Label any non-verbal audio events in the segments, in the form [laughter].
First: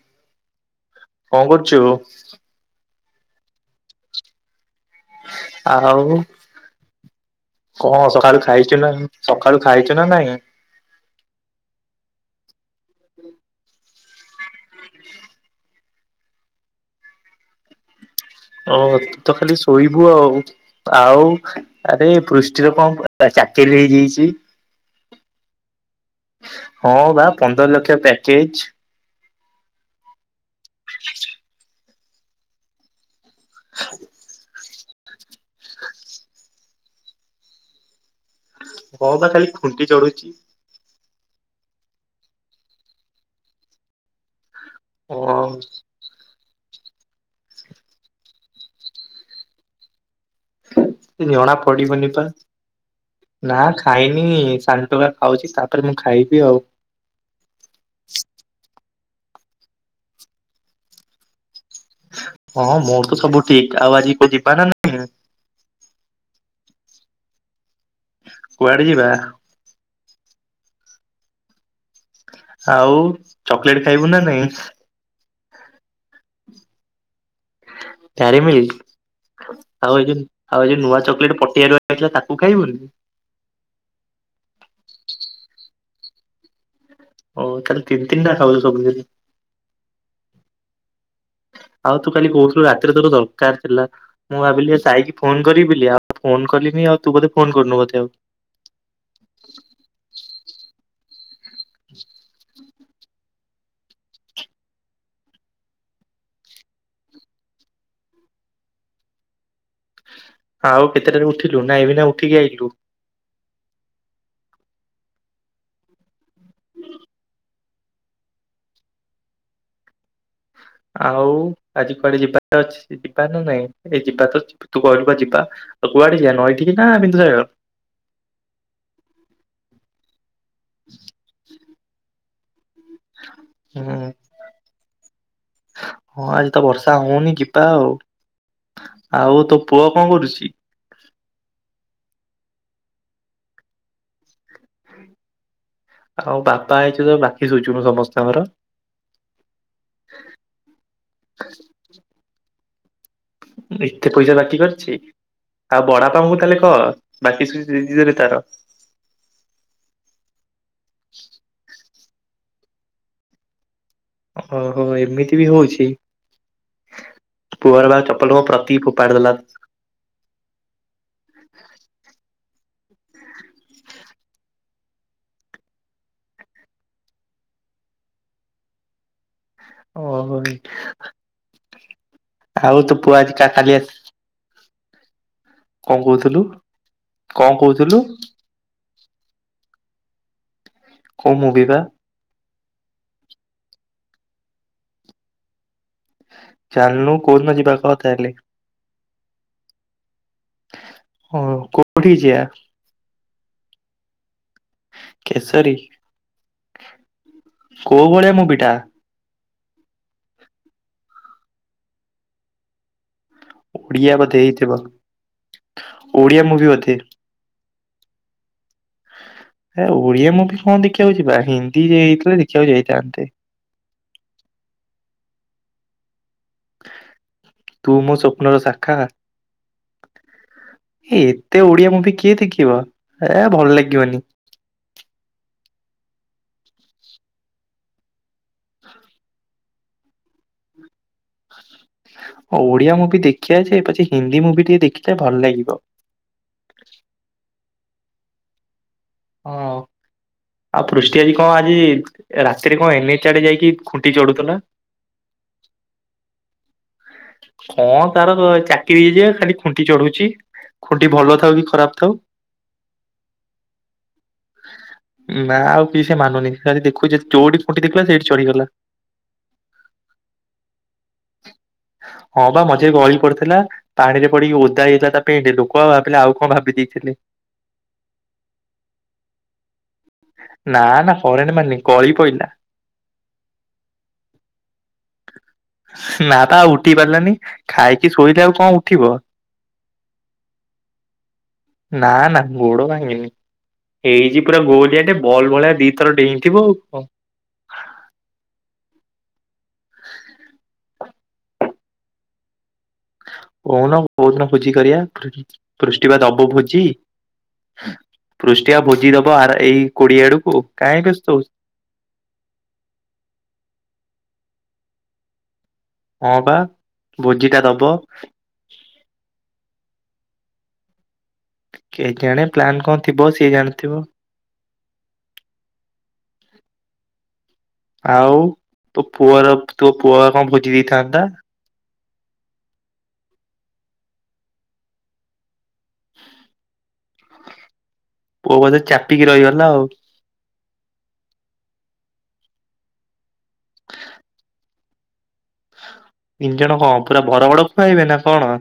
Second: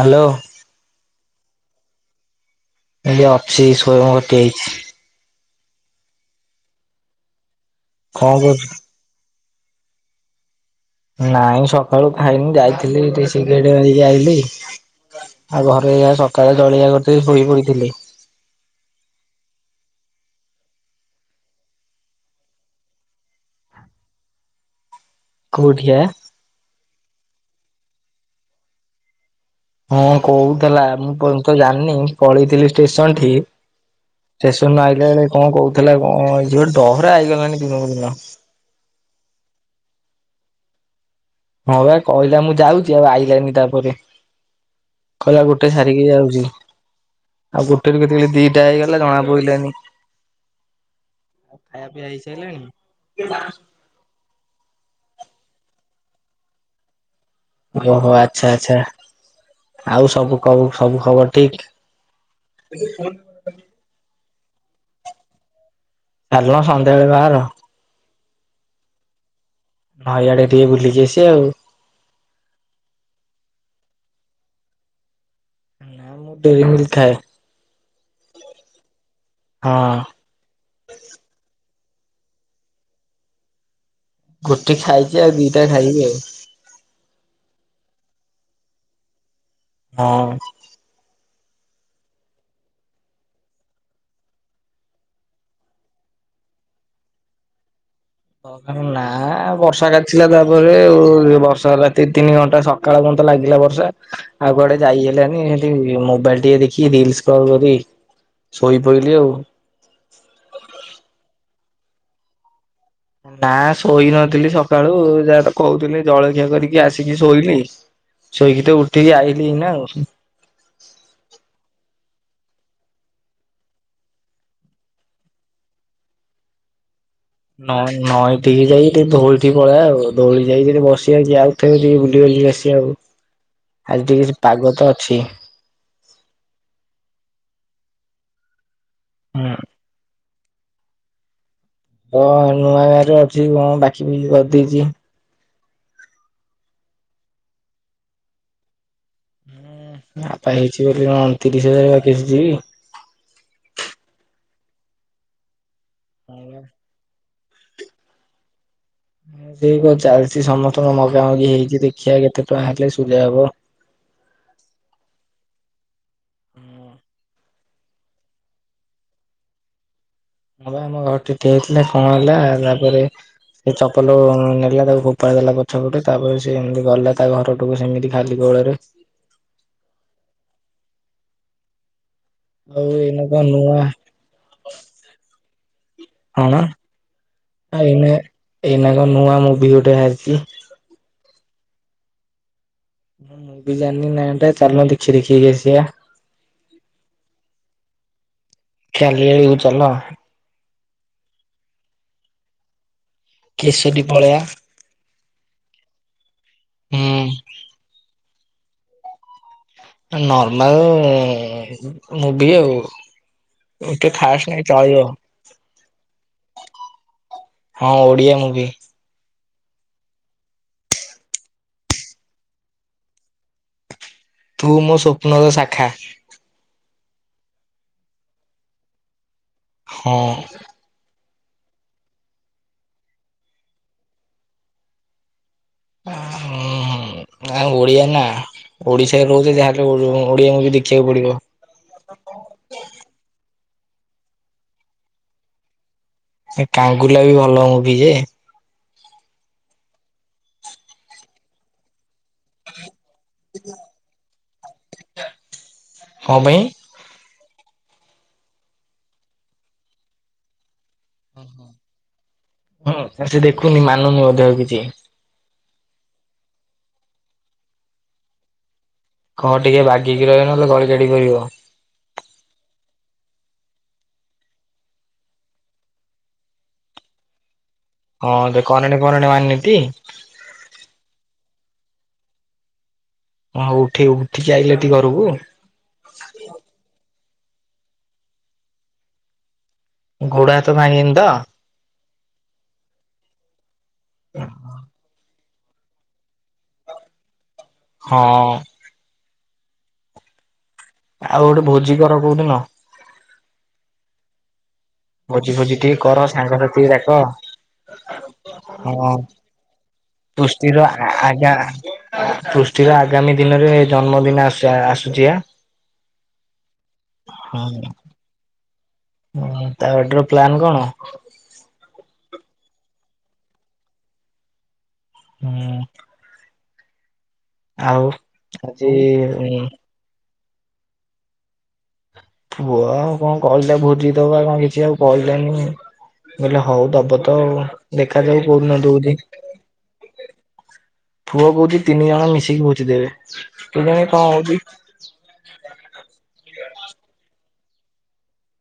Hello କରୁଛୁ? ଏଇଟି ଅଛି ସୋୟମ ଘର ଠି ଆଇଛି। ଆଉ କଣ ସକାଳୁ ଖାଇଛୁ ନା? ସକାଳୁ ଖାଇଛୁ ନା ନାଇଁ? ନାଇଁଁ ସକାଳୁ ଖାଇନି ଯାଇଥିଲି ଟିକେ ସିଗ୍ରାଡ ମାରିକି ଆଇଲି ଆଉ ଘର ଏହା ସକାଳେ ଜଳିଖିଆ କରିଥିଲି ଶୋଇ ପଡିଥିଲି। ଓହ ତୁ ତ ଖାଲି ଶୋଇବୁ ଆଉ ଆଉ। ଆରେ ପୃଷ୍ଟିର କଣ ଚାକିରି ହେଇଯାଇଛି? କୋଉଠି ବା? ହଁ ବା ପନ୍ଦର ଲକ୍ଷ ପ୍ୟାକେଜ୍। ହଁ କୋହୁଥିଲା ମୁଁ ତ ଜାଣିନି ପଳେଇଥିଲି ଷ୍ଟେସନ ଠି ଟେ ଷ୍ଟେସନ ଆସିଲା ବେଳେ କଣ କହୁଥିଲା କଣ ଗୋଟେ ଡହରା ହୋଇଗଲାଣି ଦିନକୁ ଦିନ। ହଁ ବା ଖାଲି ଖୁଣ୍ଟି ଚଢୁଛି। ହଁ ବା କହିଲା ମୁଁ ଯାଉଛି ଆଉ ଆଇଲାନି ତାପରେ। କହିଲା ଗୋଟେ ହଁ ସାରିକି ଯାଉଛି ଆଉ ଗୋଟେରୁ କେତେବେଳୁ ଦିଇଟା ହେଇଗଲା ଜଣା ପଇଲାନି। ଜଣା ପିଇବା ପଡିିବନି ପା ହେଇସାରିଲାଣି ନା ଖାଇନି ଶାନଟୋକା ଖାଉଛି ତାପରେ ମୁଁ ଖାଇବି ଆଉ। ଓହୋ ଆଚ୍ଛା ଆଚ୍ଛା ଆଉ ସବୁ କବୁ ସବୁ ଖବର ଠିକ୍? ହଁ ମୋର ତ ସବୁ ଠିକ୍। ଆଉ ଆଜି କୋ ଯିବା ନା ନାଇଁ? ଚାଲୁନ ସନ୍ଧ୍ୟାବେଳେ ବାହାର। କୁଆଡେ ଯିବା? ନଈ ଆଡେ ଟିକେ ବୁଲିକି ଆସିଆ ଆଉ। ଆଉ ଚକଲେଟ ଖାଇବୁ ନା ନାଇଁ? ନା ମୁଁ ଡେରିମିଲ୍କ ଖାଏ। ଡ୍ୟାରି ମିଲ୍କ ହଁ ଆଉ [unintelligible] ଆଉ ଯୋଉ ନୂଆ ଚକୋଲେଟ୍ ପଟିଆରୁ ଆଣିଥିଲା ତାକୁ ଖାଇବୁନି? ଗୋଟେ ଖାଇଛି ଆଉ ଦିଟା ଖାଇବି ଆଉ ହଉ ତାହାଲେ ତିିନି ତିିନିଟା ଖାଉଛୁ ସବୁଦିନ ହଁ। ଆଉ ତୁ କାଲି କହୁଥିଲୁ ରାତିରେ ତୋତେ ଦରକାର ଥିଲା। ମୁଁ ଭାବିଲି ସାଇକି ଫୋନ କରିବି ବୋଲିି ଆଉ ଫୋନ କଲିିନି ଆଉ ତୁ ବୋଧେ ଫୋନ କରିନୁ ବୋଧେ ଆଉ ନା ବର୍ଷା କାଚିଲା ତାପରେ ଆଉ ବର୍ଷା ହେଲା ଦି ତିନି ଘଣ୍ଟା ସ ସକାଳ ପର୍ଯ୍ୟନ୍ତ ଲାଗିଲା ବର୍ଷା। ଆଉ କୁଆଡେ ଯାଇ ହେଲାନି ହେମିତି ମୋବାଇଲ ଟିକେ ଦେଖି ରିଲସ ସ୍କ୍ରୋଲ୍ କରି। ଶୋଇପଇଲି ଆଉ। ଆଉ କେତେଟାରେ ଉଠିଲୁ ନା ଏବେ ନା ଉଠିକି ଆଇଲୁ? ନା ଶୋଇ ନଥିଲି ସକାଳୁ ଯାହା ତ କହୁଥିଲି ଜଳଖିଆ କରିକି ଆସିକି ଶୋଇଲି। ଶୋଇକି ତ ଉଠିକି ଆଇଲିି ଏଇନା ଆଉ। ଆଉ ଆଜି କୁଆଡେ ଯିବାର ଅଛି? ସେ ଯିବା ନା ନାଇଁ ଏ ଯିବା ତ ତୁ କହିଲୁ ପା ଯିବା ଆଉ କୁଆଡେ ଯିବା ନଈ ଠିକି ନା ବିନ୍ଦୁ ସାଗର? ନଇ ନଈଠିକି ଯାଇକି ଟିକେ ଧଉଳି ଠିକି ପଳେଇବା ଆଉ। ଧଉଳି ଯାଇ ସେଠି ବସିିବା ଯାଉଛେ ଟିକେ ବୁଲି ବାଲି ଆସିବା ଆଉ ଆଜି ହୁଁ ଟିକେ କିଛି ପାଗ ତ ଅଛି। ହଁ ଆଜି ତ ବର୍ଷା ହଉନି ଯିବା ଆଉ। ଆଉ ହୁଁ ତୋ ପୁଅ କଣ କରୁଛି? ହଁ ନୂଆ ଗାଁରେ ଅଛି କଣ ବାକି ବୁକି କରିଦେଇଛି। ଆଉ ବାପା ହେଇଚୁ ତ ବାକି ଶୁଝୁନୁ ସମସ୍ତଙ୍କର। ବାପା ହେଇଛି ବୋଲି କଣ ତିରିଶ ହଜାର ବାକି ଶୁଝିବି? ଏତେ ପଇସା ବାକି କରିଛି ଆଉ ବଡବାପାଙ୍କୁ ତାହେଲେ କହ ବାକି ସୁଝି ସୁଝି ଦେବେ ତାର। ଆଉ ସେଇ କଣ ଚାଲିଛି ସମସ୍ତଙ୍କ ମଗା ମଗି ହେଇଛି ଦେଖିବା କେତେ ଟଙ୍କା ହେଲେ ସୁଝା ହବ। ଓ ହୋ ଏମିତି ବି ହଉଛି। ପୁଅର ବା ଚପଲ କଣ ପ୍ରତିକ ଖୋପାଡି ଦେଲା। ହଁ ବା ଆମ ଘରଠି ଠିଆ ହେଇଥିଲେ କଣ ହେଲା ତାପରେ। ସେ ଚପଲ ନେଲା ତାକୁ ଖୋପାଡ଼ି ଦେଲା ପଛ ପଟେ ତାପରେ ସେ ଏମିତି ଗଲା ତା ଘର ଘର କୁ ସେମିତି ଖାଲି ଗୋଡରେ। ଓହୋ ଆଉ ତ ପୁଅ ଆଜି କା-କାଲି ଆସ ହଁ ହଁ କଣ କହୁଥିଲୁ କଣ କହୁଥିଲୁ? ଏଇନା ଏଇନା କଣ ନୂଆ ମୁଭି ଗୋଟେ ବାହାରିଛି। କଉ ମୁଭି ବା? ମୁଁ ମୁଁ ବି ଜାଣିନି ନାଟା ଚାଲୁନ ଦେଖି ଦେଖିକି ଆସିବା। ଚାଲୁନୁ କଉଦିନ ଯିବା କହ ତାହେଲେ? କାଲି ଆଡ଼କୁ ଚାଲ। ହଉ କୋଉଠିକି ଯିବା? କେଶରୀ ପଳେଇବା। କେଶରୀ ହୁଁ କୋଉ ଭଳିଆ ମୁଭି ଟା? ନର୍ମାଲ ଉମ୍ ମୁଁଭି ଆଉ। ଏତେ ଓଡିଆ ବୋଧେ ଖାସ ନାଇଁ ହେଇଥିବ ଚଳିବ। ଓଡିଆ ମୁଭି ବୋଧେ ହଁ ଓଡିଆ ମୁଭି। ଏ ଓଡିଆ ମୁଭି କଣ ଦେଖିବାକୁ ଯିବା ହିନ୍ଦୀ ହେଇଥିଲେ ଦେଖିବାକୁ ଯାଇଥାନ୍ତେ। ତୁ ମୋ ସ୍ୱପ୍ନର ଶାଖା। ତୁ ମୋ ସ୍ୱପ୍ନର ଶାଖା। ହଁ। ଏ ଏତେ ଓଡିଆ ମୁଭି କିଏ ଦେଖିବ ଏ ଭଲ ଲାଗିବନି। [inaudible] ହୁଁ ନା ଓଡିଆ ନା ଓଡିଶାରେ ରହୁଛ ଯାହାେଲେ ଓଡିଆ ମୁଭି ବି ଦେଖିବାକୁ ପଡିବ। ଓଡିଆ ମୁଭି ଦେଖିବାଆ ଯେ ପଛେ ହିନ୍ଦୀ ମୁଭି ଟିକେ ଦେଖିଥିଲେ ଟିକେ ଭଲ ଲାଗିବ। କାଙ୍ଗୁଲା ବି ଭଲ ମୁଭି ଯେ। ହଁ ଆଉ ପୃଷ୍ଟି ଆଜି କଣ ଆଜି ରାତିରେ କଣ ଏନଏଚ ଆଡେ ଯାଇକି ଖୁଣ୍ଟି ଚଢୁଥିଲ? କଁ ପାଇଁ? କଣ ତାର ଚାକିରି ହେଇଛିଯେ ଖାଲି ଖୁଣ୍ଟି ଚଢୁଛି। ଖୁଣ୍ଟି ଭଲ ଥାଉ କି ଖରାପ ଥାଉ। ହୁଁ ସେ ଦେଖୁନି ମାନୁନି ମଧ୍ୟ ଆଉ କିଛି। ନା ଆଉ କି ସେ ମାନୁନି ସେ ଖାଲି ଦେଖୁଛି ଯୋଉଠି ଖୁଣ୍ଟି ଦେଖିଲା ସେଇଠି ଚଢିଗଲା। କହ ଟିକେ ବାହେଇକି ରହିବ ନହେଲେ ଗଳି ଗାଡି ପଡିବ। ହଁ ବା ମଝିରେ ଗଳି ପଡିଥିଲା। ପାଣିରେ ପଡିକି ଓଦା ହୋଇଯାଥିଲା ତା ପେଣ୍ଟ ଲୋକ ଆଉ ଭାବିଲେ ଆଉ କଣ ଭାବି ଦେଇଥିଲେ। ହଁ ତ କରେଣ୍ଟ ଫରେଣ୍ଟ ମାରିନିଟି। ନା ନା କରେଣ୍ଟ ମାରିନି ଗଳି ପଇଲି। ହଁ ଉଠି, ଉଠିକି ଆଇଲେ ଟି ଘରକୁ। ନା ପା ଆଉ ଉଠି ପାରିଲାନି ଖାଇକି ଶୋଇଲେ ଆଉ କଣ ଉଠିବ? ଗୋଡହାତ ଭାଙ୍ଗନି ତ? ନା ନା ଗୋଡ ଭାଙ୍ଗିନି ଏଇଯି ପୁରା ଗୋଲିଆ ବଲ୍ ଭଳିଆ ଦି ଥର ଡେଇଁଥିବ ଆଉ କଣ? ହଁ। ଆଉ ଗୋଟେ ଭୋଜି କର କଉଦିନ। କହୁନ କୋଉ ଦିନ ଭୋଜି କରିବା ଭୋଜି ଫୋଜି ଟିକେ ପୃଷ୍ଟି ବା କର ଦବ ସାଙ୍ଗସାଥି ଭୋଜି। ଡାକ ପୃଷ୍ଠଟିଆ ଭୋଜି ହଁ ଦବ ଆ ଏଇ କୋଡିଆ ଆଡକୁ ପୃଷ୍ଟିର କାଇଁ ଆ ବ୍ୟସ୍ତ ହଉଛୁ। ଆଗା ପୃଷ୍ଟିର ଆଗାମୀ ଦିନରେ ଜନ୍ମଦିନଆସ ଆସୁଛି ଆ। ହଁ ବା ଭୋଜି ଟା ଦବ। ହୁଁ ତା ଏଟର ପ୍ଲାନ କଣ? କେ ଜାଣେ ପ୍ଲାନ କଣ ଥିବ ସିଏ ଜାଣିଥିବ। ହୁଁ। ଆଉ ଆଜି ତୋ ପୁଅର ତୋ ପୁଅ ପା କଣ ଭୋଜି ଦେଇଥାନ୍ତା। ପୁଅ ଆଉ କଣ କହିଲା ଭୋଜି ଦବ ଆଉ କଣ କିଛି ଆଉ କହିଲାନି। କହିଲେ ହଉ ଦବ ତ ଆଉ ଦେଖାଯାଉ କଉଦିନ ଦଉଚି। ହେଲା ଆଉ। ପୁଅ କହୁଛି ତିନି ଜଣ ମିଶିକି ବୁଝିଦେବେ କେଜାଣି କଣ ହଉଛି। ତିନି ଜଣ କଣ ପୁରା ବଡ ବଡ ଖୁଆଇବେ ନା କଣ?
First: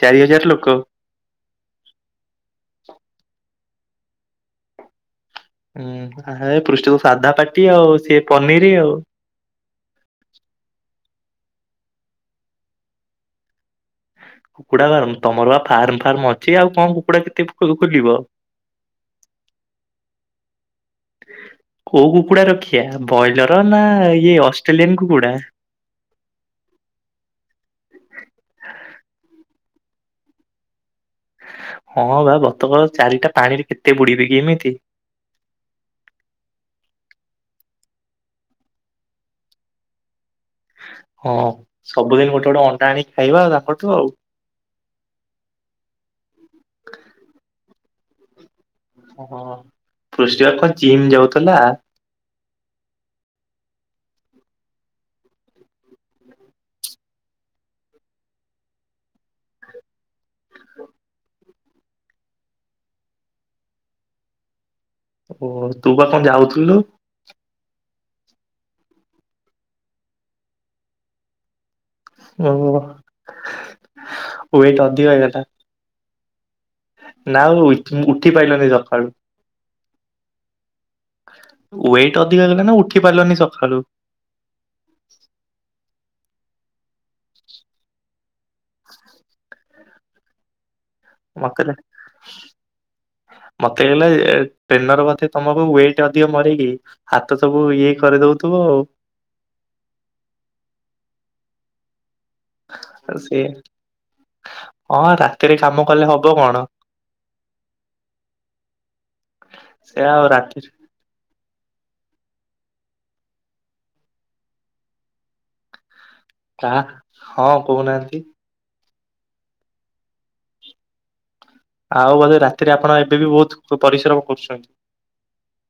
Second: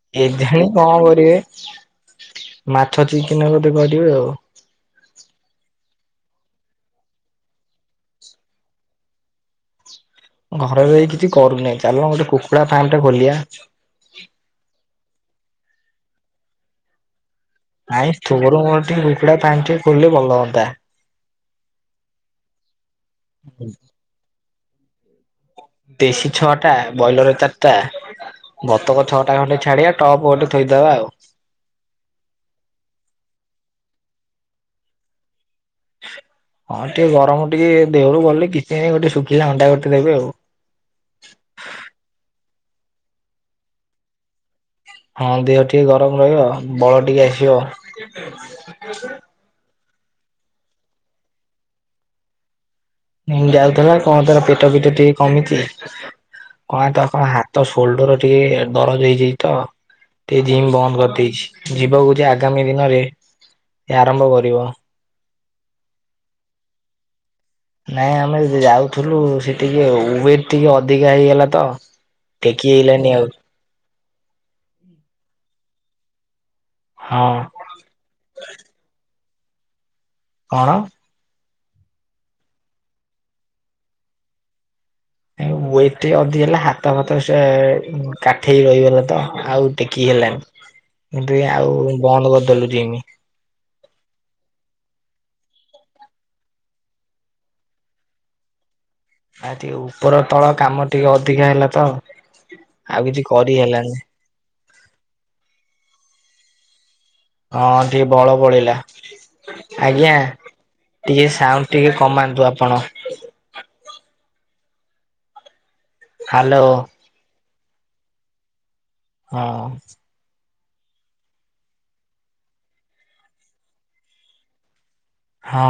ଚାରି ହଜାର ଏଜାଣି ଲୋକ କଣ କରିବେ ମାଛ ଚିକେନନେ ବୋଧେ କରିବେ ଆଉ। ହୁଁ ହାଏ ପୃଷ୍ଠିତ ସାଧା ପାଟି ଆଉ ସିଏ ପନିର ଆଉ। ଘରେ ଭାଇ କିଛି କରୁନାହିଁ ଚାଲୁ ନା ଗୋଟେ କୁକୁଡ଼ା ଫାର୍ମଟେ ଖୋଲିବା। କୁକୁଡ଼ା ଫାର୍ମ ତମର ବା ଫାର୍ମ ଫାର୍ମ ଅଛି ଆଉ କଣ କୁକୁଡ଼ା କେତେ ନାଇଁ ଖୋଲିବ ତୁମର ମୋର ଟିକେ କୁକୁଡ଼ା ପାଣି ଟେ ଖୋଲିଲେ ଭଲ ହୁଅନ୍ତା। କୋଉ କୁକୁଡା ରଖିଆ ବ୍ରଏଲର ନା ଇଏ ଅଷ୍ଟ୍ରେଲିଆନ କୁକୁଡା? ଦେଶୀ ଛଅଟା, ବ୍ରଏଲର ଚାରିଟା ବତକ ଛଅଟା ଖଣ୍ଡେ ଛାଡିଆ, ଟପ୍ ଗୋଟେ ଥୋଇଦବା ଆଉ। ହଁ ବା, ବତକଳ ଚାରିଟା ପାଣିରେ କେତେ ବୁଡିବେ କି ଏମିତି? ହଁ ଟିକେ ଗରମ ଟିକେ ଦେହରୁ ଗଲେ, କିଛି ନାଇଁ ଗୋଟେ ଶୁଖିଲା ଅଣ୍ଡା ଗୋଟେ ଦେବେ ଆଉ। ହଁ, ସବୁଦିନ ଗୋଟେ ଗୋଟେ ଅଣ୍ଡା ଆଣିକି ଖାଇବା ଆଉ ତାଙ୍କଠୁ ଆଉ। ହଁ ଦେହ ଟିକେ ଗରମ ରହିବ ଆଉ ବଳ ଟିକେ ଆସିବ। ଓହୋ। ପୃଷ୍ଟି ବା କଣ ଜିମ୍ ଯାଉଥିଲା? ଜିମ୍ ଯାଉଥିଲା କଣ ତାର ପେଟ ଫେଟ ଟିକେ କମିଚି କଣ ତା କଣ ହାତ ସୋଲଡର ଟିକେ ଦରଜ ହେଇଯାଇଛି ତ ଟିକେ ଜିମ୍ ବନ୍ଦ କରିଦେଇଛି। ଯିବାକୁ କହୁଚି ଆଗାମୀ ଦିନରେ ଆରମ୍ଭ କରିବ। ଓ, ତୁ ବା କଣ ଯାଉଥୁଲୁ? ନାଇଁ ଆମେ ଯି ଯାଉଥୁଲୁ ସେଠିକି ଆଉ। ୱେଟ୍ ଟିକେ ଅଧିକା ହେଇଗଲା ତ ଓ, ଟେକି ହେଇଲାନି ଆଉ ୱେଟ ଅଧିକ ହେଇଗଲା? ହଁ ନା ଆଉ ଉତ୍-ଉଠି ପାଇଲୁନି ସକାଳୁ। କଣ? ୱେଟ ଅଧିକା ହେଇଗଲା ନା, ଉଠି ପାରିଲନି ସଖାଳୁ? ନାଇଁ ୱେଟ ଟିକେ ଅଧିକ ହେଲା, ହାତ ଫାତ ସେ କାଠେଇ ରହିଗଲା ତ, ଆଉ ଟେକି ହେଲାନି। [inaudible] ଏବେ ମତେ ଆଉ ଲା- ବନ୍ଦ କରିଦେଲୁ ଜିମି। ମତେ ହେଲା ଯେ, ଏ ଟ୍ରେନର ବୋଧେ ତମକୁ ୱେଟ ଅଧିକ ମରେଇକି ହାତ ସବୁ ଇଏ କରେଇ ଦଉଥିବ ଆଉ। ଆ ଟିକେ ଉପର ତଳ କାମ ଟିକେ ଅଧିକା ହେଲା ତ ଆଉ କିଛି ସିଏ, କରି ହେଲାନି ହଁ ରାତିରେ କାମ କଲେ ହବ କଣ? ହଁ ଟିକେ ବଳ ପଳେଇଲା। ସେୟା ଆଜ୍ଞା ଆଉ ରାତିରେ ଟିକେ ସାଉଣ୍ଡ ଟିକେ କମାନ୍ତୁ ଆପଣ। ହ୍ୟାଲୋ କାହା, ହଁ କହୁନାହାଁନ୍ତି? ହଁ। ଆଉ ବୋଧେ ରାତିରେ ଆପଣ ଏବେ ବି ବହୁତ ପ-ପରିଶ୍ରମ କରୁଛନ୍ତି? ହଁ।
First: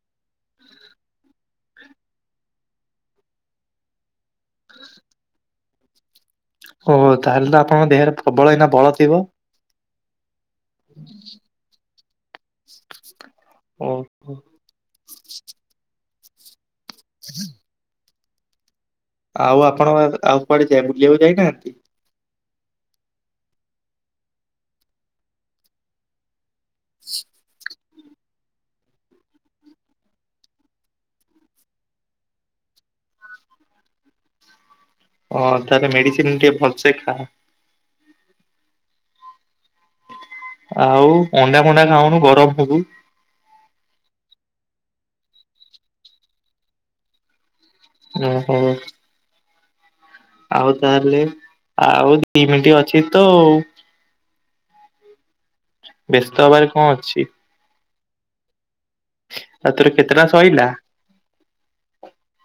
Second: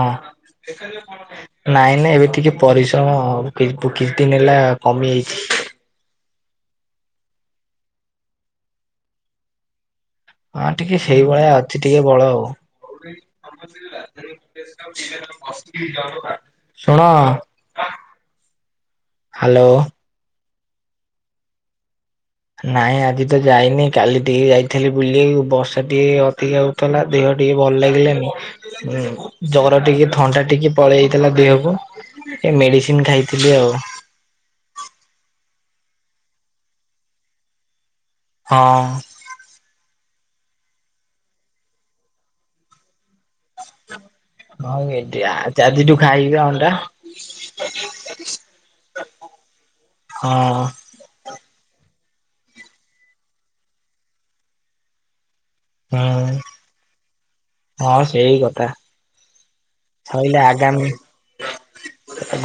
ନାଇଁ ନାଇଁ ଏବେ ଟିକେ ପରିଶ୍ରମ ଆଉ। କିସ୍ ବୁ କିଛ ଦିନ ହେଲା କମି ଯାଇଛି। ଓହୋ। ତାହେଲେ ତ ଆପଣଙ୍କ ଦେହରେ ପ୍ରବଳ ଏଇନା ବଳ ଥିବ? ହଁ ଟିକେ ସେଇଭଳିଆ ଅଛି ଟିକେ ବଳ ଆଉ। ଓହୋ ଶୁଣ ଆଉ ହ୍ୟାଲୋ। ଆପଣଙ୍କ, ଆଉ କୁଆଡେ ଯାଇ ବୁଲିବାକୁ ଯାଇନାହାଁନ୍ତି? ନାଇଁ ଆଜି ତ ଯାଇନି, କାଲି ଟିକେ ଯାଇଥେଲି ବୁଲି ବର୍ଷା ଟିକେ ଅଧିକା ଆଉ ତଲା, ଦେହ ଟିକେ ଭଲ ଲାଗିଲାନି ହୁଁ, ଜର ଟିକେ, ଥଣ୍ଡା ଟିକେ, ପଳେଇଯାଇଥିଲା ଦେହକୁ ଏ ମେଡ଼ିସିନ ଖାଇଥିଲି ଆଉ। ଓ, ତାହେଲେ ମେଡିସିନ ଟିକେ ଭଲସେ ଖାଅ। ହଁ। ଆଉ ଅଣ୍ଡା ଫଣ୍ଡା ଖାଉନୁ, ଗରମ ହବୁ। ହଉ [unintelligible] ଆଜ-ଆଜିଠୁ ଖାଇବି ବା ଅଣ୍ଡା। ହୁଁ ହଁ। ହଁ। ତାହେଲେ ଆଉ ଦି ମିଣ୍ଟି ଅଛି ତ ଆଉ। ହୁଁ ବ୍ୟସ୍ତ ହବାରେ କଣ ଅଛି? ହଁ ସେଇ କଥା। ଆଉ ତୋର କେତେଟା ସଇଲେ ସଇଲା? ଆଗାମୀ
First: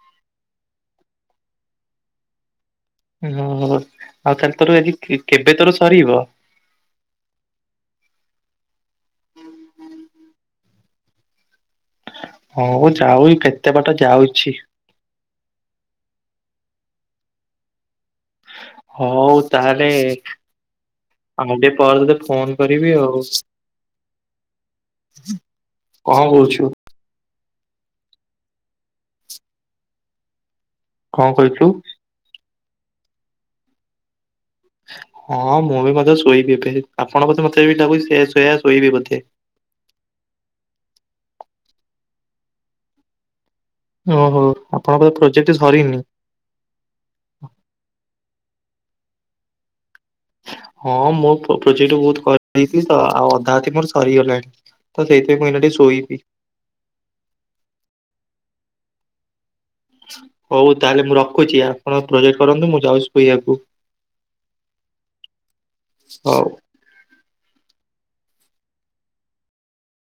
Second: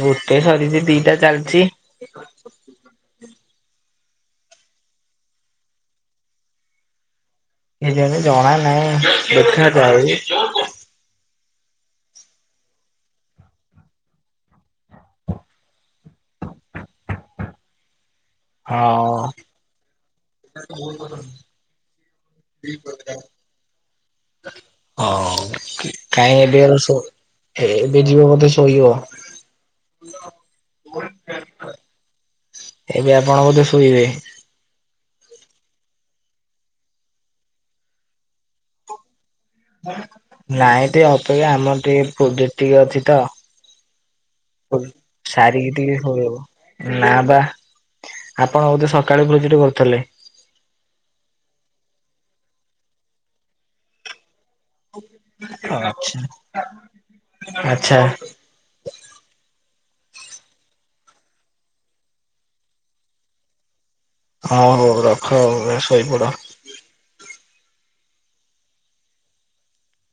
ଗୋଟେ ସରିଛି, ଦିଟା ଚାଲିଛି ହୁଁ ଓ-ଓ, ଆଉ ତାହେଲେ ତୋର ଆଜି କେ-କେବେ ତୋର ସରିବ? ଏ ଯେବେ ଜଣା ନାଇଁ ଦେଖା ଯାଉ ହଉ ଯାଉ କେତେ ବାଟ ଯାଉଛି। ହଉ ତାହେଲେ ଭୁଲ କରନି। ମୁଁ ଟେ ପରେ ତତେ ଫୋନ କରିବି ଆଉ। ହଉ କି କଣ ଥାଇ ଏବେ କହୁଛୁ? ଆଉ ସେ ହେ ଏବେ ଯିବ ବୋଧେ ଶୋଇିବ? କଣ କହିଛୁ? ଏବେ ଆପଣ ବୋଧେ ଶୋଇବେ? ହଁ ମୁଁ ବି ମଧ୍ୟ ଶୋଇବି ଏବେ ଆପଣ ବୋଧେ ମତେ [unintelligible] ସେ ଶୋଇ ଶୋଇବି ବୋଧେ। ନାଇଁ ଟିକେ ଅପେକ୍ଷା ଆମର ଟିକେ ପ୍ରୋଜେକ୍ଟ ଟିକେ ଅଛି ତ। ଓହୋ ଆପଣଙ୍କ ବୋଧେ ପ୍ରୋଜେକ୍ଟ ସାରିକି ଟିକେ ସରିନି? ଶୋଇବୁ। ନା ବା ଆପଣ ବୋଧେ ସକାଳୁ ପ୍ରୋଜେକ୍ଟ କରୁଥିଲେ? ହଁ ମୁଁ ପ୍ରୋଜେକ୍ଟ ବହୁତ କରିଦେଇଛି ତ ଆଉ ଅଧା ଅଛି ମୋର ସରିଗଲାଣି। ତ ସେଇଥି ପାଇଁ [unintelligible] ଶୋଇବି। ଆଛା। ହଉ ତାହେଲେ ମୁଁ ରଖୁଛି ଆପଣ ପ୍ରୋଜେକ୍ଟ କରନ୍ତୁ ମୁଁ ଯାଉଛି ଶୋଇବାକୁ। ହଉ ହଉ ରଖ ଆଉ ଯାଅ ଶୋଇପଡ। ହଉ।